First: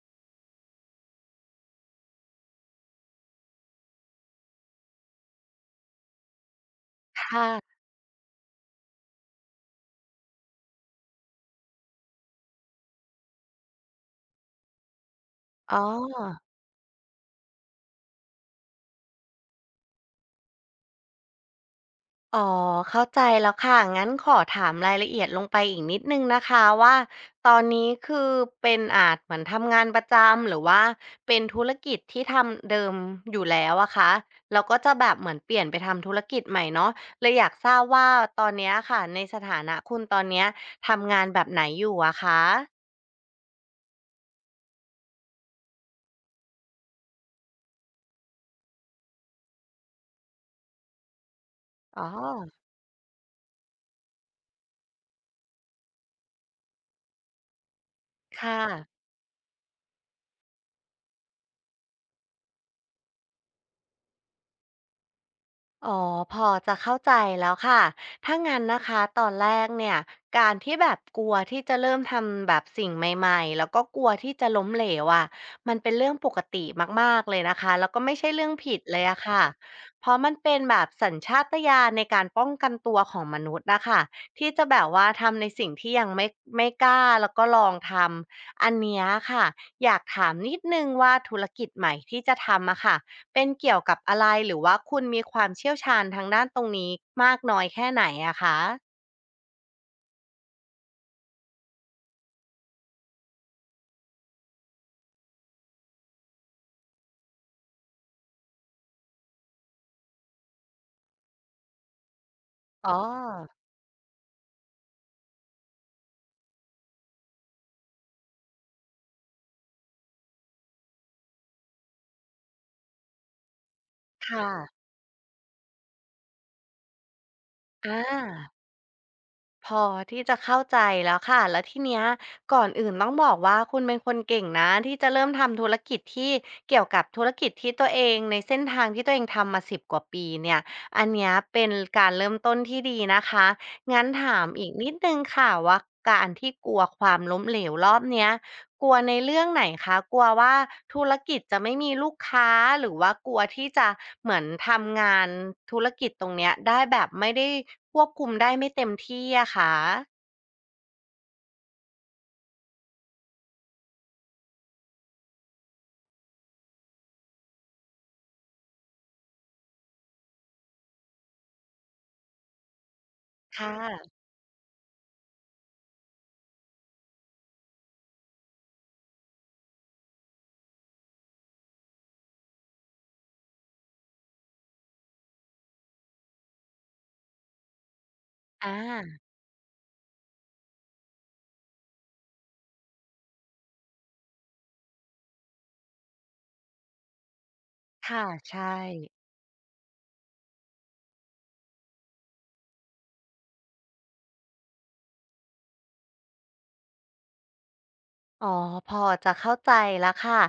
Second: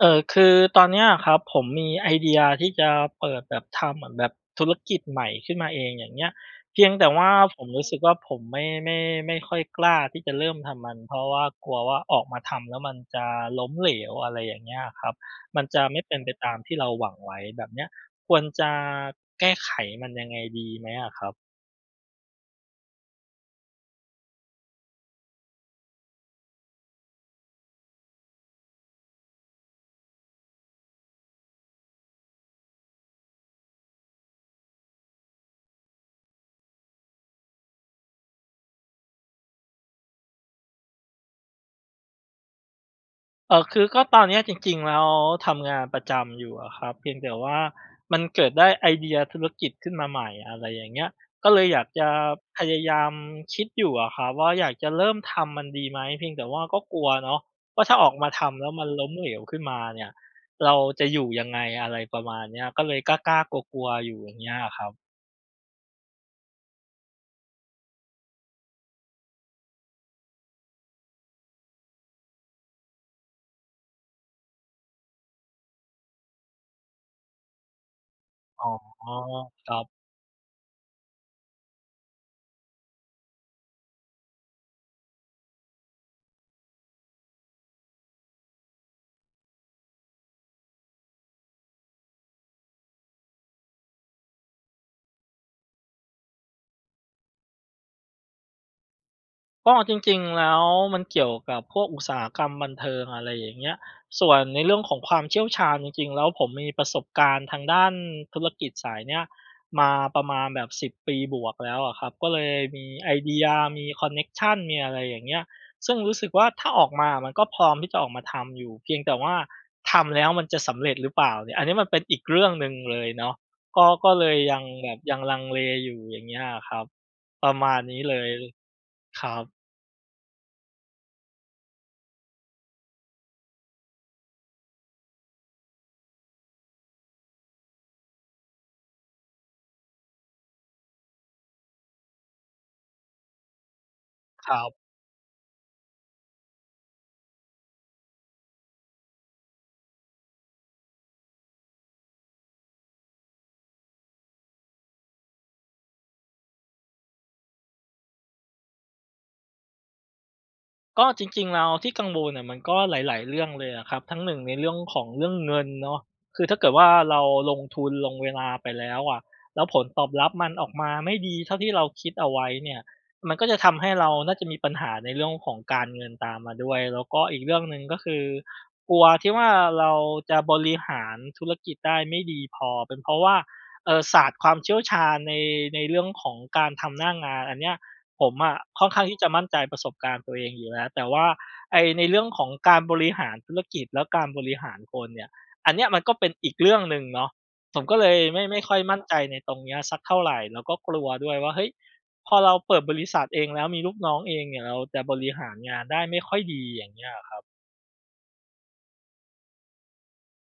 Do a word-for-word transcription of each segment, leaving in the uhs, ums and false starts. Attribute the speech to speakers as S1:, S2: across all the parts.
S1: เออคือตอนเนี้ยครับผมมีไอเดียที่จะเปิดแบบทำเหมือนแบบธุรกิจใหม่ขึ้นมาเองอย่างเงี้ยเพียงแต่ว่า
S2: ค่ะ
S1: ผมรู้สึกว่าผมไม่ไม่ไม่ค่อยกล้าที่จะเริ่มทำมันเพราะว่ากลัวว่าออกมาทำแล้วมันจะล้มเหลวอะไรอย่างเงี้ยครับมัน
S2: อ๋
S1: จะไม่เป็นไป
S2: อ
S1: ตามที่เราหวังไว้แบบเนี้ยควรจะแก้ไขมันยังไงดีไหมอะครับ
S2: อ๋อเข้าใจแล้วค่ะงั้นขอถามรายละเอียดลงไปอีกนิดนึงนะคะว่าตอนนี้คือเป็นอาจเหมือนทำงานประจำหรือว่าเป็นธุรกิจที่ทำเดิมอยู่แล้วอะคะแล้วก็จะแบบเหมือนเปลี่ยนไปทำธุรกิจใหม่เนาะเลยอยากทราบว่าตอนเนี้ยค่ะในสถานะคุณตอนเนี้ยทำงานแบบไหนอยู่อะคะ
S1: เออคือก็ตอนเนี้ยจริงๆแล้วทำงานประจำอยู่อะครับเพียงแต่ว่ามันเกิดได้ไอเดียธุรกิจขึ้นมาใหม่อะไรอย่างเงี้ยก็เลยอยาก
S2: อ๋อ
S1: จะพยายามคิดอยู่อะครับว่าอยากจะเริ่มทำมันดีไหมเพียงแต่ว่าก็กลัวเนาะว่าถ้าออกมา
S2: ค่ะ
S1: ทำแล้วมันล้มเหลวขึ้นมาเนี่ยเราจะอยู่ยังไงอะไรประมาณเนี้ยก็เลยกล้าๆกลัวๆอยู่อย่างเงี้ยอะครับ
S2: อ๋อพอจะเข้าใจแล้วค่ะถ้างั้นนะคะตอนแรกเนี่ยการที่แบบกลัวที่จะเริ่มทำแบบสิ่งใหม่ๆแล้วก็กลัวที่จะล้มเหลวอะมันเป็นเรื่องปกติมากๆเลยนะคะแล้วก็ไม่ใช่เรื่อง
S1: อ๋อ
S2: ผิดเลยอะค่ะ
S1: ครับ
S2: เพราะมันเป็นแบบสัญชาตญาณในการป้องกันตัวของมนุษย์นะคะที่จะแบบว่าทำในสิ่งที่ยังไม่ไม่กล้าแล้วก็ลองทำอันเนี้ยค่ะอยากถามนิดนึงว่าธุรกิจใหม่ที่จะทำอะค่ะ เป็นเกี่ยวกับอะไรหรือว่าคุณมีความเชี่ยวชาญทางด้านตรงนี้มากน้อยแค่ไหนอะคะ
S1: ก็จริงๆแล้วมันเกี่ยวกับพวกอุตสาหกรรมบันเทิงอะไรอย่างเงี้ยส่วนในเรื่องของความเชี่ยวชาญจริงๆแล้วผมมีประสบการณ์ทางด้านธุรกิจสายเนี้ยมาประมาณแบบสิบปีบวกแล้วอะครับก็เลยมี
S2: อ๋อ
S1: ไอเดียมีคอนเน็กชันมีอะไรอย่างเงี้ยซึ่งรู้สึกว่าถ้าออกมามันก็พร้อมที่จะออกมาทำอยู่เพียงแต่ว่าทำแล้วมันจะสำเร็จหรือเปล่าเนี่ยอันนี้มันเป็นอีกเรื่องหนึ่งเลยเนาะก็ก็เลย
S2: ค่ะ
S1: ยังแบบยังลังเลอยู่อย่างเงี้ยอะครับประมาณนี้
S2: อา
S1: เลยครับ
S2: พอที่จะเข้าใจแล้วค่ะ แล้วทีเนี้ยก่อนอื่นต้องบอกว่าคุณเป็นคนเก่งนะที่จะเริ่มทำธุรกิจที่เกี่ยวกับธุรกิจที่ตัวเองในเส้นทางที่ตัวเองทำมาสิบกว่าปีเนี่ยอันเนี้ยเป็นการเริ่มต้นที่ดีนะคะงั้นถาม
S1: ครั
S2: อีก
S1: บ
S2: นิดหนึ่งค่ะว่าการที่กลัวความล้มเหลวรอบเนี้ย กลัวในเรื่องไหนคะกลัวว่าธุรกิจจะไม่มีลูกค้าหรือว่ากลัวที่จะเหมือนทำงานธุรกิจตรงเนี้ยได้แบบไม่ได้ควบคุมได้ไม่เต็มที่อะคะ
S1: ก็จริงๆแล้วที่กังวลเน่ยมันก็หลายๆเรื่องเลยอะครับทั้งหนึ่งในเรื่องของเรื่องเงินเนาะคือถ้าเกิดว่าเราลงทุนลงเวลาไปแล้วอะแล้วผลตอบรับมันออกมาไม่ดีเท่าที่เราคิดเอาไว้เนี่ยมันก็จะ
S2: ค
S1: ทำให้เรา
S2: ่ะ
S1: น่าจะมีปัญหาในเรื่องของการเงินตามมาด้วยแล้วก็อีกเรื่องหนึ่งก็คือกลัวที่ว่าเราจะบริหารธุรกิจได้ไม่ดีพอเป็นเพราะว่าเอ่อศาสตร์ความเชี่ยวชาญในในเรื่องของการทำหน้างานอันเนี้ย ผมอะ
S2: อ
S1: ค่อนข้างที่
S2: า
S1: จะมั่นใจประสบการณ์ตัวเองอยู่แล้วแต่ว่าไอ้ในเรื่องของการบริหารธุรกิจแล้วการบริหารคนเนี่ยอันเนี้ยมันก็เป็นอีกเรื่องหนึ่งเนาะผมก็เลย
S2: ค่ะ
S1: ไม่ไม่ค่
S2: ใช่
S1: อยมั่นใจในตรงเนี้ยสักเท่าไรแล้วก็กลัวด้วยว่าเฮ้ยพอเราเปิดบริษัทเองแล้วมีลูกน้องเองเนี่ยเราจะบริหารงานได้ไม่ค่อยดีอย่างเงี้ย
S2: อ๋อพอจะเข้าใจแล้วค่ะ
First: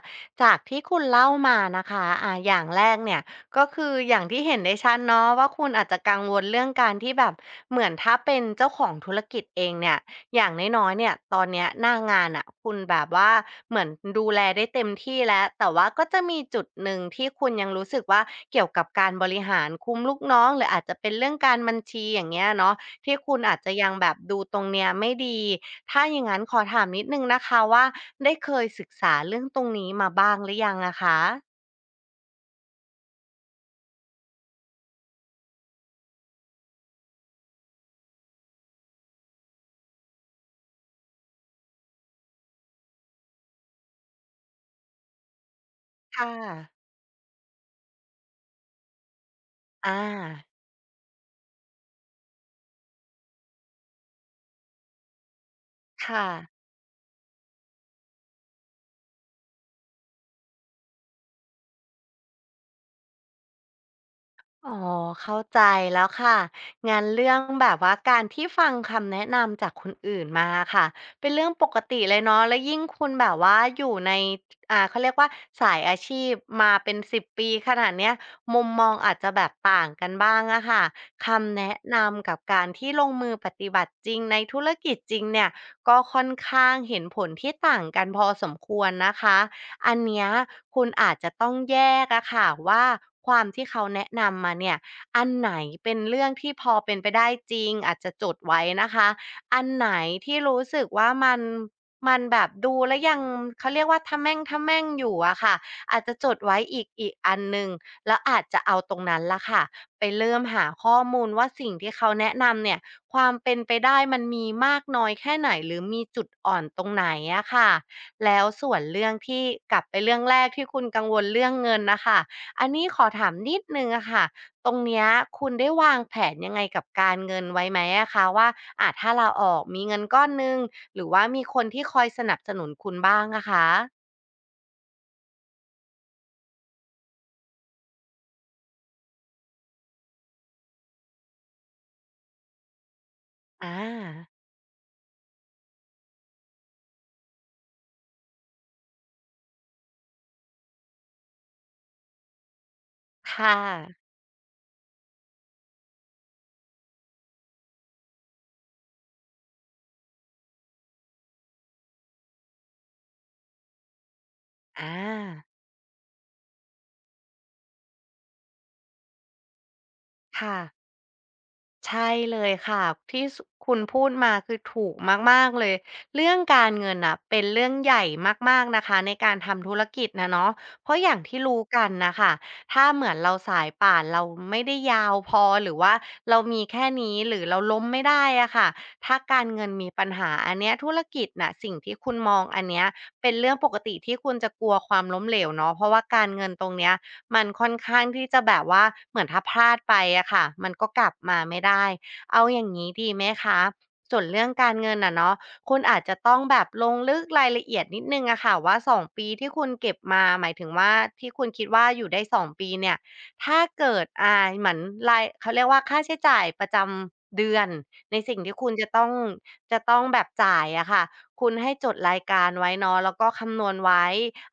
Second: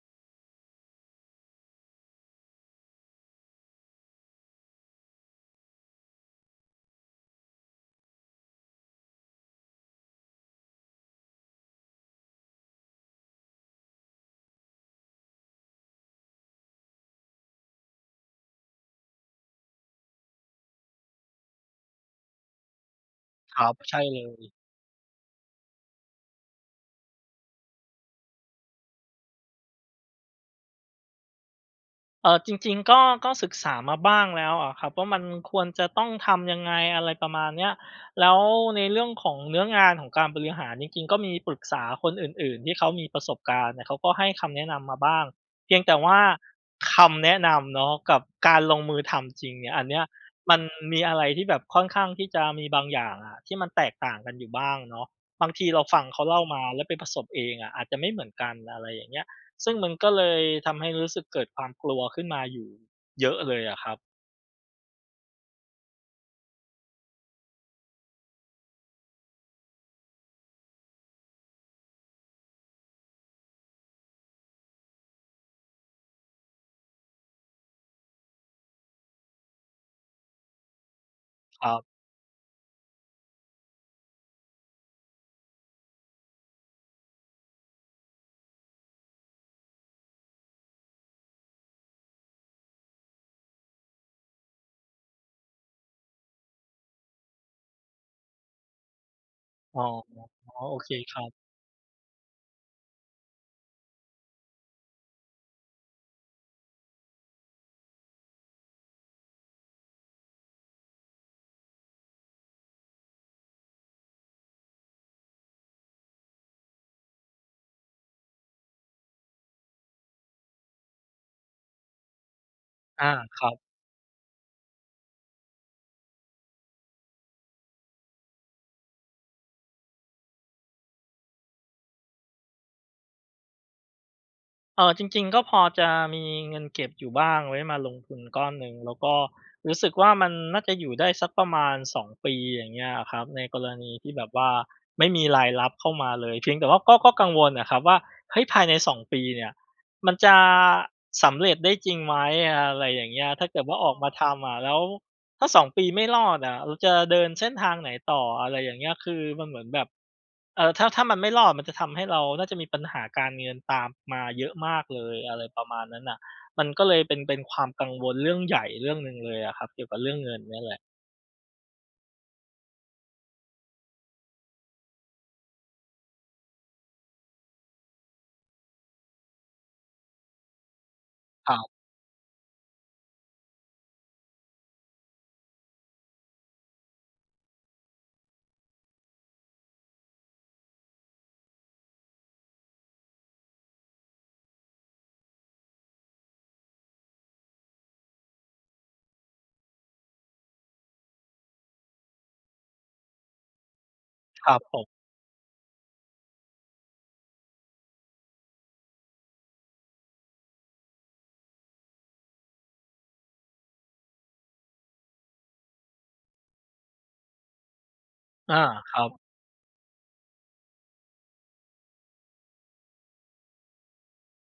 S2: จากที่คุณเล่ามานะคะอ่าอย่างแรกเนี่ยก็คืออย่างที่เห็นได้ชัดเนาะว่าคุณอาจจะกังวลเรื่องการที่แบบเหมือนถ้าเป็นเจ้าของธุรกิจเองเนี่ยอย่างน้อยๆเนี่ยตอนเนี้ยหน้างานน่ะคุณแบบว่าเหมือนดูแลได้เต็มที่แล้วแต่ว่าก็จะมีจุดหนึ่งที่คุณยังรู้สึกว่าเกี่ยวกับการบริหารคุมลูกน้องหรืออาจจะเป็นเรื่องการบัญชีอย่างเงี้ยเนาะ ที่คุณ
S1: ค
S2: อาจ
S1: รั
S2: จะ
S1: บ
S2: ยัง
S1: ใช่
S2: แบบ
S1: เล
S2: ดู
S1: ย
S2: ตรงเนี้ยไม่ดี ถ้าอย่างงั้นขอถามนิดนึงนะคะว่าได้เคยศึกษาเรื่องตรงนี้มาบ้างหรือยังอะคะ
S1: เออจริงๆก็ก็ศึกษามาบ้างแล้วอะครับว่ามันควรจะต้องทำยังไงอะไรประมาณเนี้ยแล้วในเรื่องของเนื้องานของการบริหารจริงๆก็มีปรึกษาคนอื่นๆที่เขามีประสบการณ์เนี่ยเขาก็ให้คำแนะนำมาบ้างเพียงแต่ว่า
S2: ค่ะ
S1: คำแนะนำเนาะกับการลงมือทำจริงเนี่ยอัน
S2: อ่
S1: เนี้ยมั
S2: า
S1: นมีอะไรที่แบบค่อนข้างที่จะมีบางอย่างอะที่มันแตกต่างกันอยู่บ้างเนาะบางทีเราฟังเขา
S2: ค่ะ
S1: เล่ามาแล้วไปประสบเองอะอาจจะไม่เหมือนกันอะไรอย่างเงี้ย ซึ่งมันก็เลยทำให้รู้สึกเกิดความกลัวขึ้นมาอยู่เยอะเลยอะครับ
S2: อ๋อเข้าใจแล้วค่ะงานเรื่องแบบว่าการที่ฟังคำแนะนำจากคนอื่นมาค่ะเป็นเรื่องปกติเลยเนาะแล้วยิ่งคุณแบบว่าอยู่ในอ่าเขาเรียกว่าสายอาชีพมาเป็นสิบปีขนาดเนี้ยมุมมองอาจจะแบบต่างกันบ้างอะค่ะคำ
S1: ค
S2: แนะ
S1: รับ
S2: นำกับการที่ลงมือปฏิบัติจริงในธุรกิจจริงเนี่ยก็ค่อนข้างเห็นผลที่ต่างกันพอสมควรนะคะ อันเนี้ยคุณอาจจะต้องแยกอะค่ะว่าความที่เขาแนะนำมาเนี่ยอันไหนเป็นเรื่องที่พอเป็นไปได้จริงอาจจะจดไว้นะคะอัน
S1: อ๋อ
S2: ไหนที่
S1: อ๋อ
S2: รู้
S1: โอ
S2: สึก
S1: เค
S2: ว่า
S1: ครั
S2: มัน
S1: บ
S2: มันแบบดูแล้วยังเขาเรียกว่าทะแม่งทะแม่งอยู่อะค่ะอาจจะจดไว้อีกอีกอันหนึ่งแล้วอาจจะเอาตรงนั้นละค่ะไปเริ่มหาข้อมูลว่าสิ่งที่เขาแนะนำเนี่ยความเป็นไปได้มันมีมากน้อยแค่ไหนหรือมีจุดอ่อนตรงไหนอะค่ะ แล้วส่วนเรื่องที่กลับไปเรื่องแรกที่คุณกังวลเรื่องเงินน่ะค่ะอันนี้ขอ
S1: อา
S2: ถาม
S1: ครั
S2: นิด
S1: บ
S2: หนึ่งอะค่ะตรงเนี้ยคุณได้วางแผนยังไงกับการเงินไว้ไหมอะคะว่าอาถ้าลาออกมีเงินก้อนหนึ่งหรือว่ามีคนที่คอยสนับสนุนคุณบ้างอะคะ
S1: เออจริงๆก็พอจะมีเงินเก็บอยู่บ้างไว้มาลงทุนก้อนหนึ่งแล้วก็รู้สึกว่ามันน่าจะอยู่ได้สักประมาณสองปีอย่างเงี้ยครับในกร
S2: อา
S1: ณีที่แบบว่าไม่มีรายรับเข้ามาเลยเพียงแต่ว่าก็ก็กังวลอะครับว่าเฮ้ยภายในสองปีเนี่ยมันจะสำเร็จได้จริงไหมอะไรอย่างเงี้ยถ้า
S2: ค่ะ
S1: เกิดว่าออกมาทำอะแล้วถ้าสองปีไม่รอดอะเราจะเดินเส้นทางไหนต่ออะไรอย่างเงี้ยคือมันเหมือนแบบ เอ่อถ้าถ้ามันไม่รอดมันจะทำให้เราน่าจะมีปัญหาการเงินตามมาเยอะมา
S2: อ
S1: กเลยอะไร
S2: า
S1: ประมาณนั้นน่ะมันก็เลยเป็นเป็นความกังวลเรื่องใหญ่เรื่องหนึ่งเลยอะครับเกี่ยวกับเรื่องเงิน
S2: ค่ะ
S1: เนี่ยแหละ
S2: ใช่เลยค่ะที่สคุณพูดมาคือถูกมากๆเลยเรื่องการเงินน่ะเป็นเรื่องใหญ่มากๆนะคะในการทำธุรกิจน่ะเนาะเพราะอย่างที่
S1: ค
S2: รู้
S1: รับ
S2: กันน่ะค่ะถ้าเหมือนเราสายป่านเราไม่ได้ยาวพอหรือว่าเรามีแค่นี้หรือเราล้มไม่ได้อะค่ะถ้าการเงินมีปัญหาอันเนี้ยธุรกิจน่ะสิ่งที่คุณมองอันเนี้ยเป็นเรื่องปกติที่คุณจะกลัวความล้มเหลวเนาะเพราะว่าการเงินตรงเนี้ย มันค่อนข้างที่จะแบบว่าเหมือนถ้าพลาดไปอะค่ะมันก็กลับมาไม่ได้เอาอย่างนี้ดีไหมคะส่วนเรื่
S1: ค
S2: อง
S1: รับ
S2: กา
S1: ผ
S2: ร
S1: ม
S2: เงินน่ะเนาะคุณอาจจะต้องแบบลงลึกรายละเอียดนิดนึงอะค่ะว่าสองปีที่คุณเก็บมาหมายถึงว่าที่คุณคิดว่าอยู่ได้สองปีเนี่ยถ้าเกิดอ่าเหมือนรายเขาเรียกว่าค่าใช้จ่ายประจำเดือนในสิ่งที่
S1: อา
S2: คุณจะ
S1: ครั
S2: ต้อ
S1: บ
S2: งจะต้องแบบจ่ายอะค่ะคุณให้จดรายการไว้เนาะแล้วก็คำนวณไว้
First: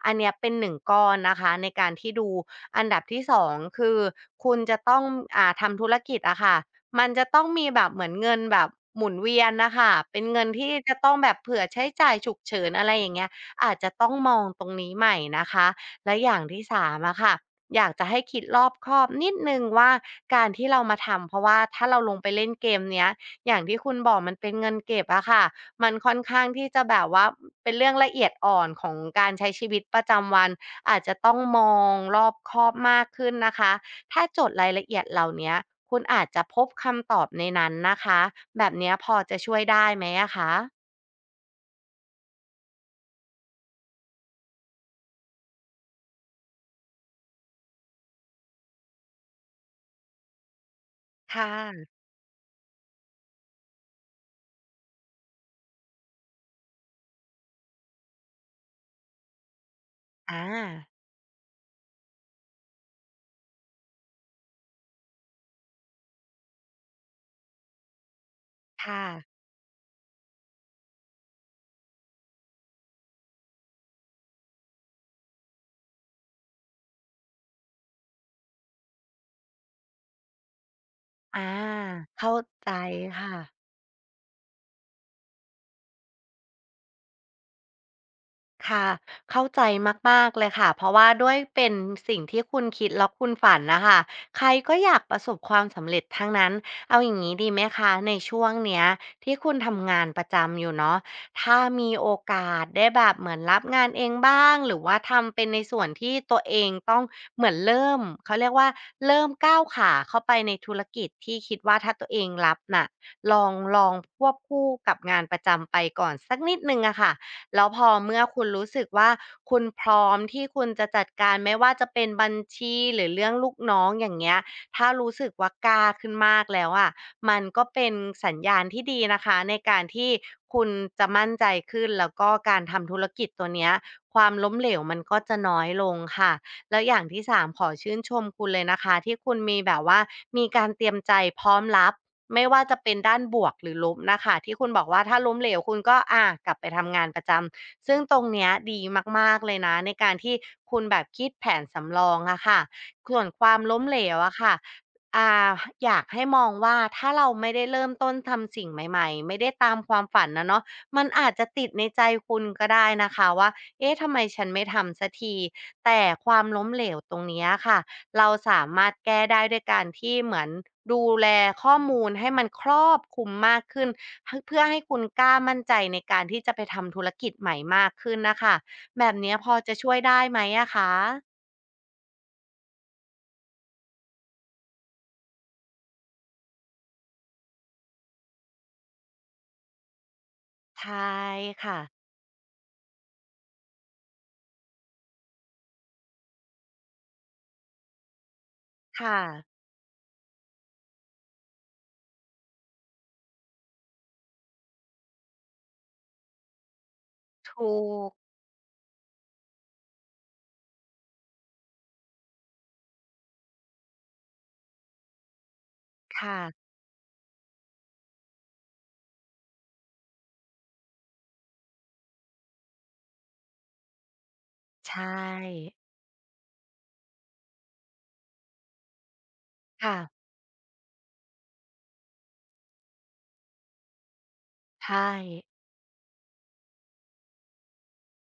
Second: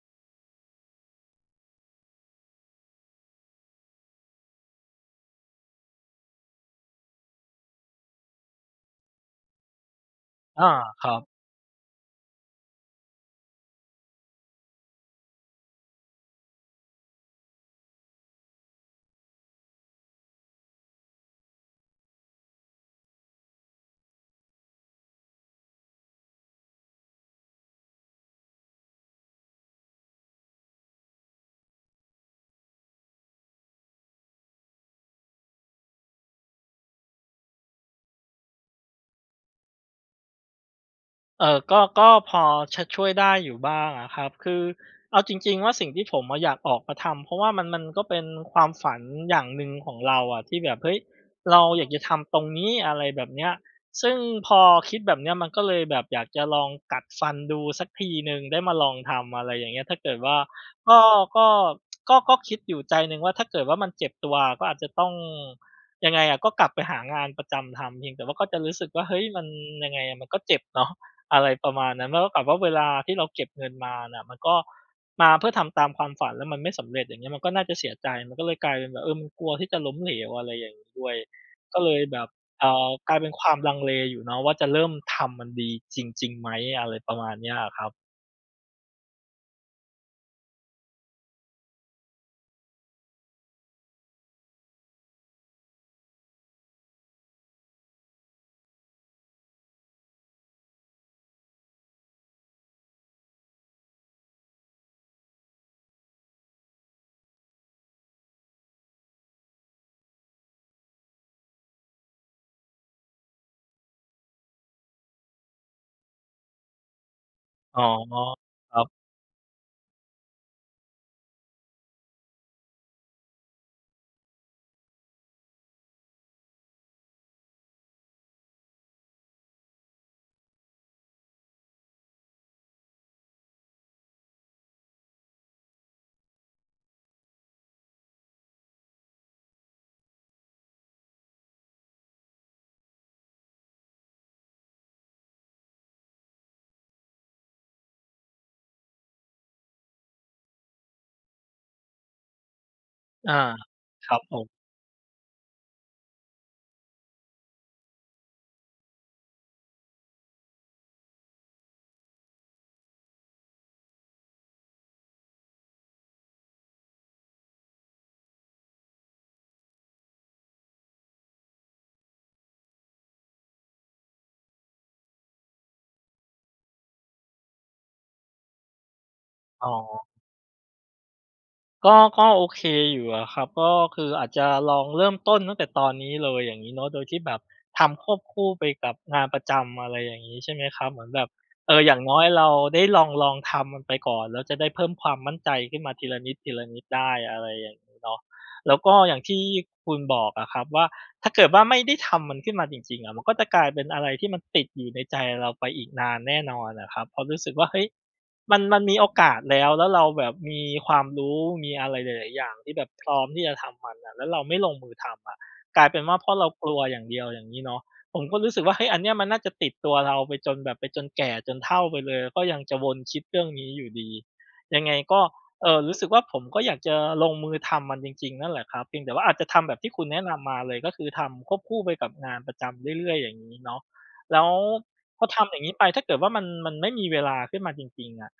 S2: อันเนี้ยเป็นหนึ่งก้อนนะคะในการที่ดู อันดับที่สองคือคุณจะต้องอ่าทำธุรกิจอะค่ะมันจะต้องมีแบบเหมือนเงินแบบหมุนเวียนนะคะเป็นเงิน
S1: อา
S2: ที่จะ
S1: ค
S2: ต้อ
S1: รั
S2: ง
S1: บ
S2: แบบเผื่อใช้จ่ายฉุกเฉินอะไรอย่างเงี้ยอาจจะต้องมองตรงนี้ใหม่นะคะและอย่างที่สามอะค่ะอยากจะให้คิดรอบคอบนิดหนึ่งว่าการที่เรามาทำเพราะว่าถ้าเราลงไปเล่นเกมเนี้ยอย่างที่คุณบอกมันเป็นเงินเก็บอะค่ะมันค่อนข้างที่จะแบบว่าเป็นเรื่องละเอียดอ่อนของการใช้ชีวิตประจำวัน อาจจะต้องมองรอบคอบมากขึ้นนะคะ ถ้าจดรายละเอียดเหล่าเนี้ยคุณอาจจะพบคำตอบในนั้นนะคะ แบบเนี้ยพอจะช่วยได้ไหมอะคะ
S1: เออก็ก็พอจะช่วยได้อยู่บ้างอะครับคือเอาจริงๆว่าสิ่งที่ผมอะอยากออกมาทำเพราะว่ามันมันก็เป็นความฝันอย่างหนึ่งของเราอะที่แบบเฮ้ย
S2: ค
S1: เราอยาก
S2: ่ะ
S1: จะทำตรงนี้อะไรแบบเนี้ยซึ่งพอคิดแบบเนี้ยมันก็เลยแบบอยากจะลองกัดฟันดูสักทีหนึ่งได้มาลองทำอะไรอย่างเงี้ยถ้าเกิดว่า
S2: อ่า
S1: ก็ก็ก็ก็คิดอยู่ใจหนึ่งว่าถ้าเกิดว่ามันเจ็บตัวอะก็อาจจะต้องยังไงอะก็กลับไปหางานประจำทำเพียงแต่ว่าก็จะรู้สึก
S2: ค่ะ
S1: ว่าเฮ้ยมันยังไงอะมันก็เจ็บเนาะ อะไรประมาณนั้นแล้วกับว่าเวลาที่เราเก็บเงินมาน่ะมันก็มาเพื่อทำตามความฝันแล้วมันไม่สำเร็จอย่างเงี้ยมันก็น่าจะเสียใจมันก็เลยกลายเป็นแบบเออมันกลัวที่จะล้มเหลวอะไรอย่างงี้ด้วย
S2: อ่า
S1: ก็เลยแบบ
S2: เข้าใจ
S1: เอ่อกลายเป็นความ
S2: ค่ะ
S1: ลังเลอยู่เนาะว่าจะเริ่มทำมันดีจริงๆไหมอะไรประมาณเนี้ยอะครับ
S2: ค่ะเข้าใจมากๆเลยค่ะเพราะว่าด้วยเป็นสิ่งที่คุณคิดแล้วคุณฝันนะคะใครก็อยากประสบความสำเร็จทั้งนั้นเอาอย่างนี้ดีไหมคะในช่วงเนี้ยที่คุณทำงานประจำอยู่เนาะถ้ามีโอกาสได้แบบเหมือนรับงานเองบ้างหรือว่าทำเป็นในส่วนที่ตัวเองต้องเหมือนเริ่มเขาเรียกว่าเริ่มก้าวขาเข้าไปในธุรกิจที่คิดว่าถ้าตัวเองรับน่ะลองลองควบคู่กับงานประจำไปก่อนสักนิดหนึ่งอะค่ะ แล้ว
S1: อ๋
S2: พ
S1: อ
S2: อเมื่อคุณรู้
S1: ครั
S2: สึก
S1: บ
S2: ว่าคุณพร้อมที่คุณจะจัดการไม่ว่าจะเป็นบัญชีหรือเรื่องลูกน้องอย่างเงี้ยถ้ารู้สึกว่ากล้าขึ้นมากแล้วอะมันก็เป็นสัญญาณที่ดีนะคะในการที่คุณจะมั่นใจขึ้นแล้วก็การทำธุรกิจตัวเนี้ยความล้มเหลวมันก็จะน้อยลงค่ะแล้วอย่างที่สามขอชื่นชมคุณเลยนะคะที่คุณมีแบบว่ามีการเตรียมใจพร้อมรับ ไม่ว่าจะเป็นด้านบวกหรือลบน่ะค่ะที่คุณบอกว่าถ้าล้มเหลวคุณก็อากลับไปทำงานประจำซึ่งตรงเนี้ยดีมากๆเลยนะในการที่คุณแบบคิดแผนสำรองอะค่ะส่วน
S1: อา
S2: ความล้มเหล
S1: ครั
S2: ว
S1: บผ
S2: อะค่ะ
S1: ม
S2: อ่าอยากให้มองว่าถ้าเราไม่ได้เริ่มต้นทำสิ่งใหม่ๆไม่ได้ตามความฝันนะเนาะมันอาจจะติดในใจคุณก็ได้นะคะว่าเอ๊ะทำไมฉันไม่ทำสักทีแต่ความล้มเหลวตรงเนี้ยค่ะ เราสามารถแก้ได้ด้วยการที่เหมือนดูแลข้อมูลให้มันครอบคลุมมากขึ้นเพื่อเพื่อให้คุณกล้ามั่นใจในการที่จะไปทำธุรกิจใหม่มากขึ้นนะคะแบบเนี้ยพอ
S1: อ๋อ
S2: จะช่วยได้ไหมอะคะ
S1: ก็ก็โอเคอยู่อะครับก็คืออาจจะลองเริ่มต้นตั้งแต่ตอนนี้เลยอย่างงี้เนาะโดยที่แบบทำควบคู่ไปกับงานประจำอะไรอย่างงี้ใช่ไหมค
S2: ใช
S1: รับเหมื
S2: ่
S1: อนแบบเอ่
S2: ค่ะ
S1: ออย่างน้อยเราได้ลองลองทำมันไปก่อนแล้วจะได้เพิ่มความมั่นใจขึ้นมาทีละนิดทีละนิดได้อะไรอย่างงี้เนาะแล้วก็อย่า
S2: ค่ะ
S1: งที่คุณบอกอะครับว่าถ้าเกิดว่าไม่ได้ทำมันขึ้นมาจริงๆอะมันก็จะกลายเป็นอะไรที่มันติดอยู่ในใจเราไปอีกนานแน่นอนอะครับเพราะรู้สึ
S2: ถ
S1: กว่า
S2: ู
S1: เฮ้ย
S2: ก
S1: มันมันมีโอกาสแล้วแล้วเราแบบมีความรู้มีอะไรหลายๆอย่างที่แบบพร้อมที่จะทำมันอะแล้วเราไม่ลงมือทำอะกลายเป็นว่าเพราะ
S2: ค่ะ
S1: เรากลัวอย่างเดียวอย่างงี้เนาะผมก็รู้สึกว่าเฮ้ยอันเนี้ยมันน่าจะติดตัวเราไปจนแบบไปจนแก่จนเฒ่าไปเลยก็ยังจะวนคิดเรื่องนี้อยู่ดียังไง
S2: ใช่
S1: ก็เอ่อรู้สึกว่าผมก็อยากจะลงมือทำมันจริงๆนั่นแหละครับเพียงแต่ว่าอาจจะทำแบบที่
S2: ค่ะ
S1: คุณแนะนำมาเลยก็คือทำควบคู่ไปกับงานประจำเรื่อยๆอย่างงี้เนาะแล้ว
S2: ใช่
S1: พอทำอย่างงี้ไปถ้าเกิดว่ามันมันไม่มีเวลาขึ้นมาจริงๆอะ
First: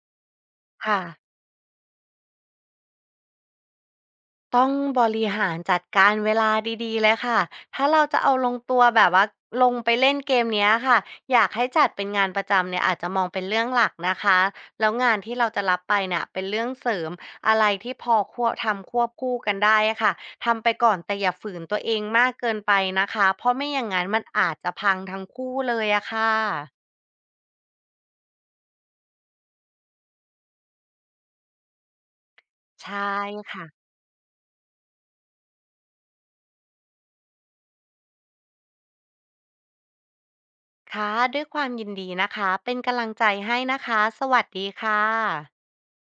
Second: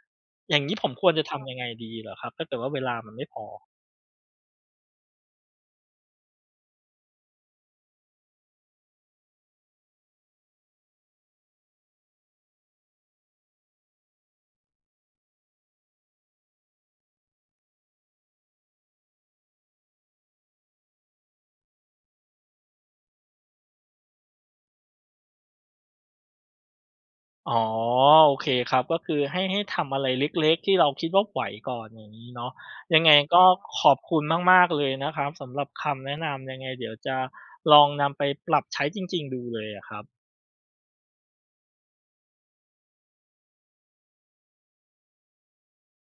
S1: อย่างงี้ผม
S2: ค่ะ
S1: ควรจะทำยังไงดีเหรอครับถ้าเกิดว่าเวลามันไม่พอ
S2: ต้องบริหารจัดการเวลาดีๆเลยค่ะ ถ้าเราจะเอาลงตัวแบบว่าลงไปเล่นเกมเนี้ยค่ะอยากให้จัดเป็นงานประจำเนี่ยอาจจะมองเป็นเรื่องหลักนะคะแล้วงานที่เราจะรับไปเนี่ยเป็นเรื่องเสริม อะไรที่พอควบทำควบคู่กันได้อะค่ะทำไปก่อนแต่อย่าฝืนตัวเองมากเกินไปนะคะเพราะไม่อย่างนั้นมันอาจจะพังทั้งคู่เลยอะค่ะ
S1: อ๋อโอเคครับก็คือให้ให้ทำอะไรเล็กๆที่เราคิดว่าไหวก่อนอย่างงี้เนาะ
S2: ใช่
S1: ยังไงก็
S2: ค่ะ
S1: ขอบคุณมากๆเลยนะครับสำหรับคำแนะนำยังไงเดี๋ยวจะลองนำไปปรับใช้จริงๆดูเลยอะครับ
S2: ค่ะด้วยความยินดีนะคะเป็นกำลังใจให้นะคะสวัสดีค่ะ